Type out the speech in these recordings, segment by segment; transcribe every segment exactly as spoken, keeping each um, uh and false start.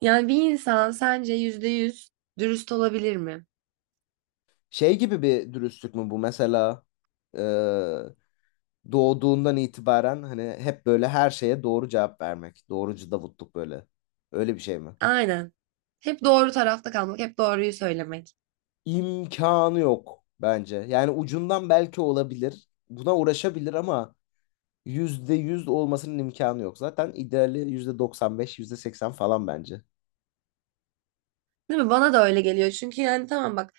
Yani bir insan sence yüzde yüz dürüst olabilir mi? Şey gibi bir dürüstlük mü bu mesela e, doğduğundan itibaren hani hep böyle her şeye doğru cevap vermek. Doğrucu Davutluk böyle. Öyle bir şey mi? Aynen. Hep doğru tarafta kalmak, hep doğruyu söylemek. İmkanı yok bence. Yani ucundan belki olabilir. Buna uğraşabilir ama yüzde yüz olmasının imkanı yok. Zaten ideali yüzde doksan beş, yüzde seksen falan bence. Değil mi? Bana da öyle geliyor. Çünkü yani tamam bak,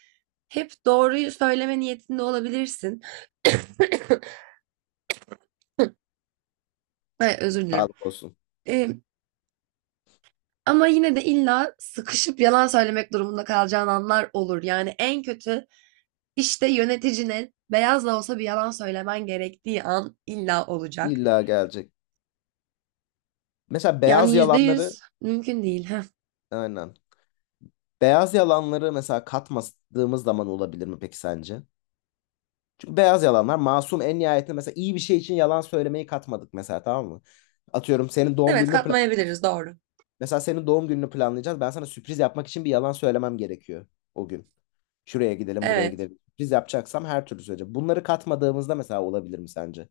hep doğruyu söyleme niyetinde olabilirsin. Ay, özür dilerim. Sağlık olsun. Ee, ama yine de illa sıkışıp yalan söylemek durumunda kalacağın anlar olur. Yani en kötü işte yöneticine beyaz da olsa bir yalan söylemen gerektiği an illa olacak. İlla gelecek. Mesela beyaz Yani yüzde yalanları, yüz mümkün değil. aynen. Beyaz yalanları mesela katmadığımız zaman olabilir mi peki sence? Çünkü beyaz yalanlar masum en nihayetinde, mesela iyi bir şey için yalan söylemeyi katmadık mesela, tamam mı? Atıyorum senin doğum Evet, gününü planlayacağız. katmayabiliriz. Doğru. Mesela senin doğum gününü planlayacağız. Ben sana sürpriz yapmak için bir yalan söylemem gerekiyor o gün. Şuraya gidelim, buraya Evet, gidelim. Sürpriz yapacaksam her türlü söyleyeceğim. Bunları katmadığımızda mesela olabilir mi sence?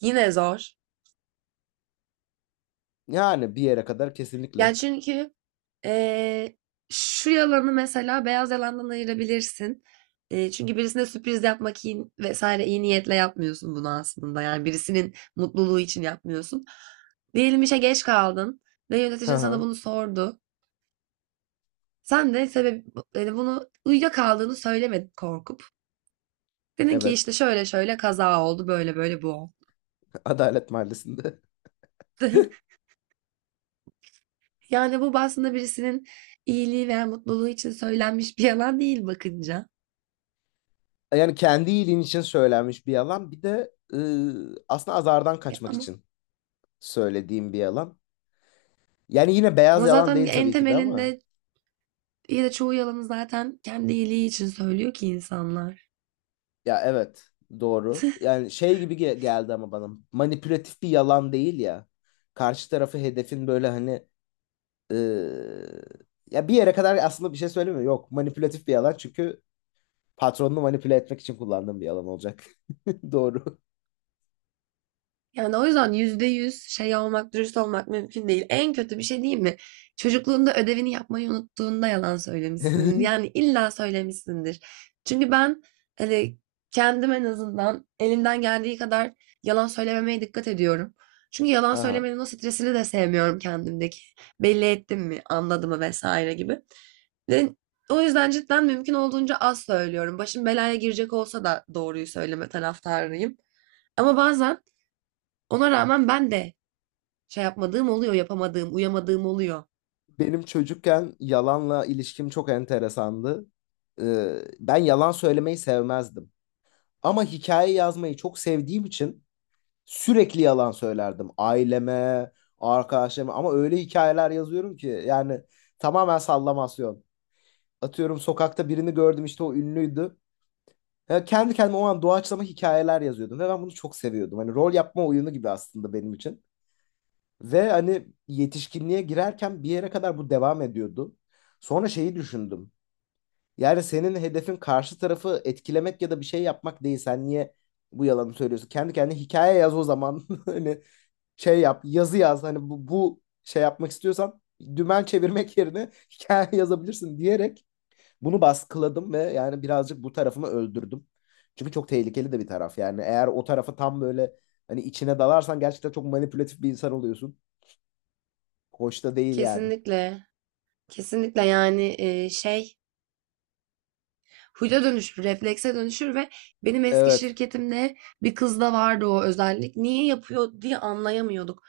yine zor. Yani bir yere kadar kesinlikle. Yani çünkü eee, şu yalanı mesela beyaz yalandan ayırabilirsin. Eee, çünkü birisine sürpriz yapmak iyi, vesaire iyi niyetle yapmıyorsun bunu aslında. Yani birisinin mutluluğu için yapmıyorsun. Diyelim işe geç kaldın ve Hı yöneticin sana hı. bunu sordu. Sen de sebep yani bunu uyuyakaldığını söylemedin korkup. Dedin ki Evet. işte şöyle şöyle kaza oldu böyle böyle bu oldu. Adalet Mahallesi'nde. Yani bu aslında birisinin iyiliği veya mutluluğu için söylenmiş bir yalan değil bakınca. Yani kendi iyiliğin için söylenmiş bir yalan. Bir de ıı, aslında azardan E, kaçmak ama için söylediğim bir yalan. Yani yine beyaz ama yalan zaten değil en tabii ki de ama. temelinde ya da çoğu yalanı zaten kendi iyiliği için söylüyor ki insanlar. Ya evet, doğru. Yani şey gibi ge- geldi, ama bana manipülatif bir yalan değil ya. Karşı tarafı hedefin böyle hani eee, ya bir yere kadar aslında bir şey söylemiyor. Yok, manipülatif bir yalan çünkü patronunu manipüle etmek için kullandığım bir yalan olacak. Doğru. Yani o yüzden yüzde yüz şey olmak, dürüst olmak mümkün değil. En kötü bir şey değil mi? Çocukluğunda ödevini yapmayı unuttuğunda yalan söylemişsindir. Yani illa söylemişsindir. Çünkü ben hani kendim en azından elimden geldiği kadar yalan söylememeye dikkat ediyorum. Çünkü yalan Aha. söylemenin o stresini de sevmiyorum kendimdeki. Belli ettim mi, anladım mı vesaire gibi. Ve o yüzden cidden mümkün olduğunca az söylüyorum. Başım belaya girecek olsa da doğruyu söyleme taraftarıyım. Ama bazen ona rağmen ben de şey yapmadığım oluyor, yapamadığım, uyamadığım oluyor. Benim çocukken yalanla ilişkim çok enteresandı. Eee, ben yalan söylemeyi sevmezdim. Ama hikaye yazmayı çok sevdiğim için sürekli yalan söylerdim aileme, arkadaşlarıma, ama öyle hikayeler yazıyorum ki yani tamamen sallamasyon. Atıyorum sokakta birini gördüm, işte o ünlüydü. Ya kendi kendime o an doğaçlama hikayeler yazıyordum ve ben bunu çok seviyordum. Hani rol yapma oyunu gibi aslında benim için. Ve hani yetişkinliğe girerken bir yere kadar bu devam ediyordu. Sonra şeyi düşündüm. Yani senin hedefin karşı tarafı etkilemek ya da bir şey yapmak değil. Sen niye bu yalanı söylüyorsun? Kendi kendine hikaye yaz o zaman. Hani şey yap, yazı yaz. Hani bu, bu şey yapmak istiyorsan dümen çevirmek yerine hikaye yazabilirsin diyerek bunu baskıladım ve yani birazcık bu tarafımı öldürdüm. Çünkü çok tehlikeli de bir taraf. Yani eğer o tarafa tam böyle hani içine dalarsan gerçekten çok manipülatif bir insan oluyorsun. Hoş da değil yani. Kesinlikle. Kesinlikle yani e, şey huyda dönüşür, reflekse dönüşür ve benim eski Evet. şirketimde bir kızda vardı o özellik. Niye yapıyor diye anlayamıyorduk.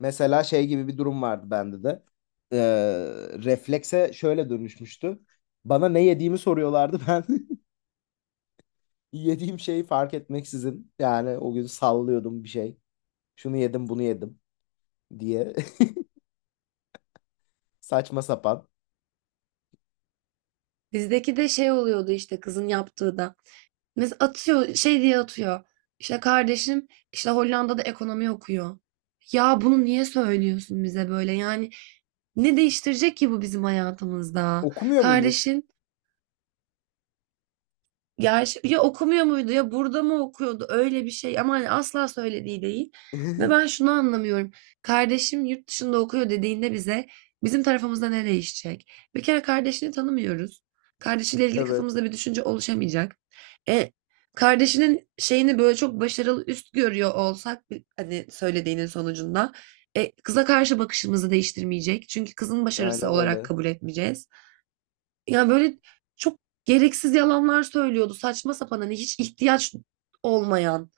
Mesela şey gibi bir durum vardı bende de. Ee, Reflekse şöyle dönüşmüştü. Bana ne yediğimi soruyorlardı ben. Yediğim şeyi fark etmeksizin yani o gün sallıyordum bir şey. Şunu yedim, bunu yedim diye saçma sapan. Bizdeki de şey oluyordu işte kızın yaptığı da. Mesela atıyor şey diye atıyor. İşte kardeşim işte Hollanda'da ekonomi okuyor. Ya bunu niye söylüyorsun bize böyle? Yani ne değiştirecek ki bu bizim hayatımızda? Okumuyor muymuş? Kardeşin. Ya, ş- ya okumuyor muydu ya burada mı okuyordu öyle bir şey ama hani asla söylediği değil. Ve ben şunu anlamıyorum. Kardeşim yurt dışında okuyor dediğinde bize bizim tarafımızda ne değişecek? Bir kere kardeşini tanımıyoruz. Kardeşiyle ilgili Evet, kafamızda bir düşünce oluşamayacak. E, kardeşinin şeyini böyle çok başarılı üst görüyor olsak bir- hani söylediğinin sonucunda e, kıza karşı bakışımızı değiştirmeyecek. Çünkü kızın başarısı aynen olarak öyle. kabul etmeyeceğiz. Yani böyle çok gereksiz yalanlar söylüyordu. Saçma sapan, hani, hiç ihtiyaç olmayan.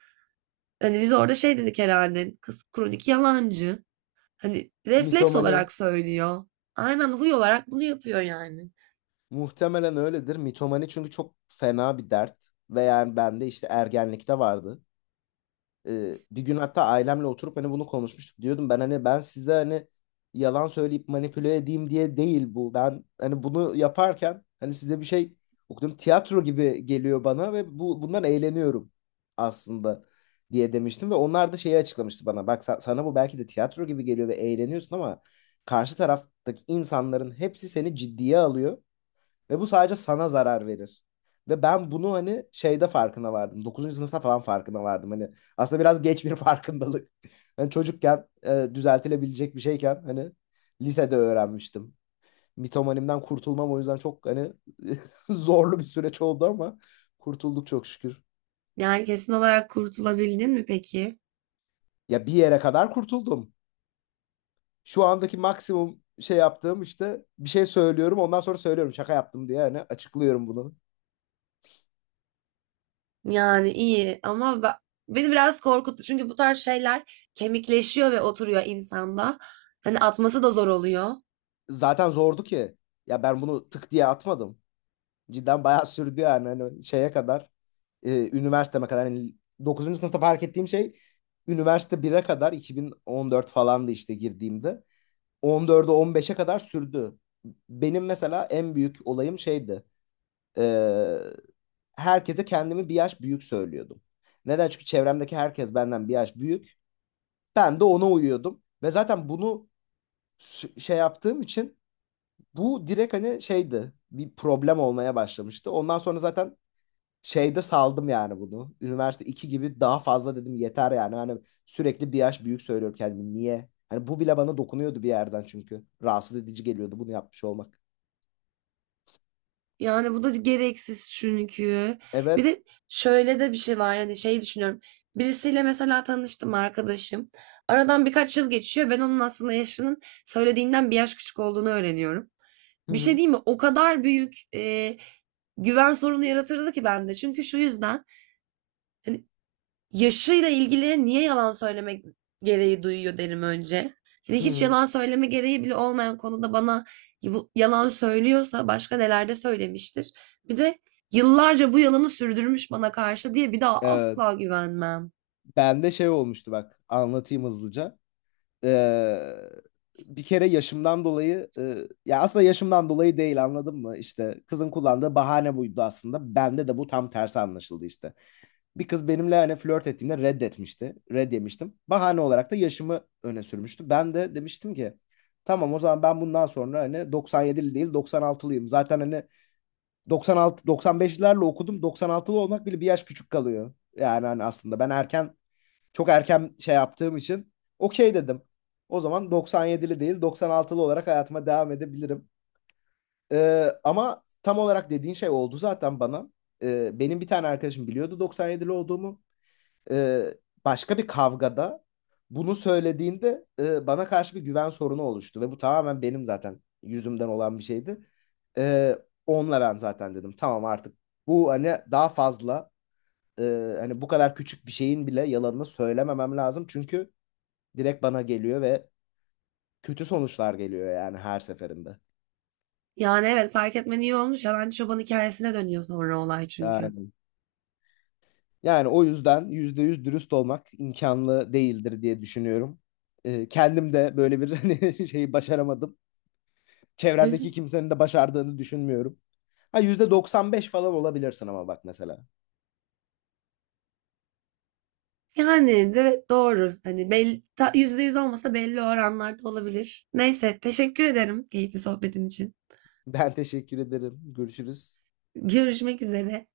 Hani, biz orada şey dedik herhalde, "Kız kronik yalancı." Hani, refleks Mitomani olarak söylüyor. Aynen, huy olarak bunu yapıyor yani. muhtemelen öyledir. Mitomani çünkü çok fena bir dert ve yani bende işte ergenlikte vardı. E, bir gün hatta ailemle oturup hani bunu konuşmuştuk. Diyordum ben hani, ben size hani yalan söyleyip manipüle edeyim diye değil bu. Ben hani bunu yaparken hani size bir şey okudum, tiyatro gibi geliyor bana ve bu bundan eğleniyorum aslında diye demiştim ve onlar da şeyi açıklamıştı bana. Bak sa- sana bu belki de tiyatro gibi geliyor ve eğleniyorsun, ama karşı taraftaki insanların hepsi seni ciddiye alıyor ve bu sadece sana zarar verir. Ve ben bunu hani şeyde farkına vardım. Dokuzuncu sınıfta falan farkına vardım. Hani aslında biraz geç bir farkındalık. Ben çocukken e, düzeltilebilecek bir şeyken hani lisede öğrenmiştim. Mitomanimden kurtulmam o yüzden çok hani zorlu bir süreç oldu ama kurtulduk çok şükür. Yani, kesin olarak kurtulabildin mi peki? Ya bir yere kadar kurtuldum. Şu andaki maksimum şey yaptığım, işte bir şey söylüyorum ondan sonra söylüyorum şaka yaptım diye, hani açıklıyorum bunu. Yani, iyi ama be beni biraz korkuttu. Çünkü bu tarz şeyler kemikleşiyor ve oturuyor insanda. Hani, atması da zor oluyor. Zaten zordu ki. Ya ben bunu tık diye atmadım. Cidden bayağı sürdü yani hani şeye kadar, e, üniversiteme kadar yani, dokuzuncu sınıfta fark ettiğim şey üniversite bire kadar iki bin on dört falandı işte girdiğimde. on dörde, on beşe kadar sürdü. Benim mesela en büyük olayım şeydi. e, Herkese kendimi bir yaş büyük söylüyordum. Neden? Çünkü çevremdeki herkes benden bir yaş büyük. Ben de ona uyuyordum. Ve zaten bunu sü- şey yaptığım için bu direkt hani şeydi. Bir problem olmaya başlamıştı. Ondan sonra zaten şeyde saldım yani bunu. Üniversite iki gibi daha fazla dedim, yeter yani. Hani sürekli bir yaş büyük söylüyorum kendimi. Niye? Hani bu bile bana dokunuyordu bir yerden çünkü. Rahatsız edici geliyordu bunu yapmış olmak. Yani bu da gereksiz çünkü. Bir Evet. de şöyle de bir şey var. Yani şey düşünüyorum. Birisiyle mesela tanıştım arkadaşım. Aradan birkaç yıl geçiyor. Ben onun aslında yaşının söylediğinden bir yaş küçük olduğunu öğreniyorum. Hı Bir şey hı. değil mi? O kadar büyük e, güven sorunu yaratırdı ki bende. Çünkü şu yüzden hani, yaşıyla ilgili niye yalan söylemek gereği duyuyor derim önce. Hani Hı hiç hı. yalan söyleme gereği bile olmayan konuda bana yalan söylüyorsa başka nelerde söylemiştir. Bir de yıllarca bu yalanı sürdürmüş bana karşı diye bir daha Ee, asla güvenmem. Bende şey olmuştu, bak anlatayım hızlıca. Ee, Bir kere yaşımdan dolayı e, ya aslında yaşımdan dolayı değil, anladın mı? İşte kızın kullandığı bahane buydu aslında. Bende de bu tam tersi anlaşıldı işte. Bir kız benimle hani flört ettiğimde reddetmişti. Red yemiştim. Bahane olarak da yaşımı öne sürmüştü. Ben de demiştim ki tamam, o zaman ben bundan sonra hani doksan yedili değil doksan altılıyım. Zaten hani doksan altı, doksan beşlerle okudum. doksan altılı olmak bile bir yaş küçük kalıyor. Yani hani aslında ben erken, çok erken şey yaptığım için okey dedim. O zaman doksan yedili değil doksan altılı olarak hayatıma devam edebilirim. Ee, ama tam olarak dediğin şey oldu zaten bana. Ee, benim bir tane arkadaşım biliyordu doksan yedili olduğumu, e, başka bir kavgada bunu söylediğinde e, bana karşı bir güven sorunu oluştu ve bu tamamen benim zaten yüzümden olan bir şeydi. E, Onunla ben zaten dedim tamam, artık bu hani daha fazla, e, hani bu kadar küçük bir şeyin bile yalanını söylememem lazım çünkü direkt bana geliyor ve kötü sonuçlar geliyor yani her seferinde. Yani evet fark etmen iyi olmuş. Yalancı çoban hikayesine dönüyor sonra olay çünkü. Yani, yani o yüzden yüzde yüz dürüst olmak imkanlı değildir diye düşünüyorum. E, kendim de böyle bir hani şeyi başaramadım. Çevremdeki kimsenin de başardığını düşünmüyorum. Ha, yüzde doksan beş falan olabilirsin ama bak mesela. Yani evet doğru. Hani belli, ta- yüzde yüz olmasa da belli oranlarda olabilir. Neyse teşekkür ederim keyifli sohbetin için. Ben teşekkür ederim. Görüşürüz. Görüşmek üzere.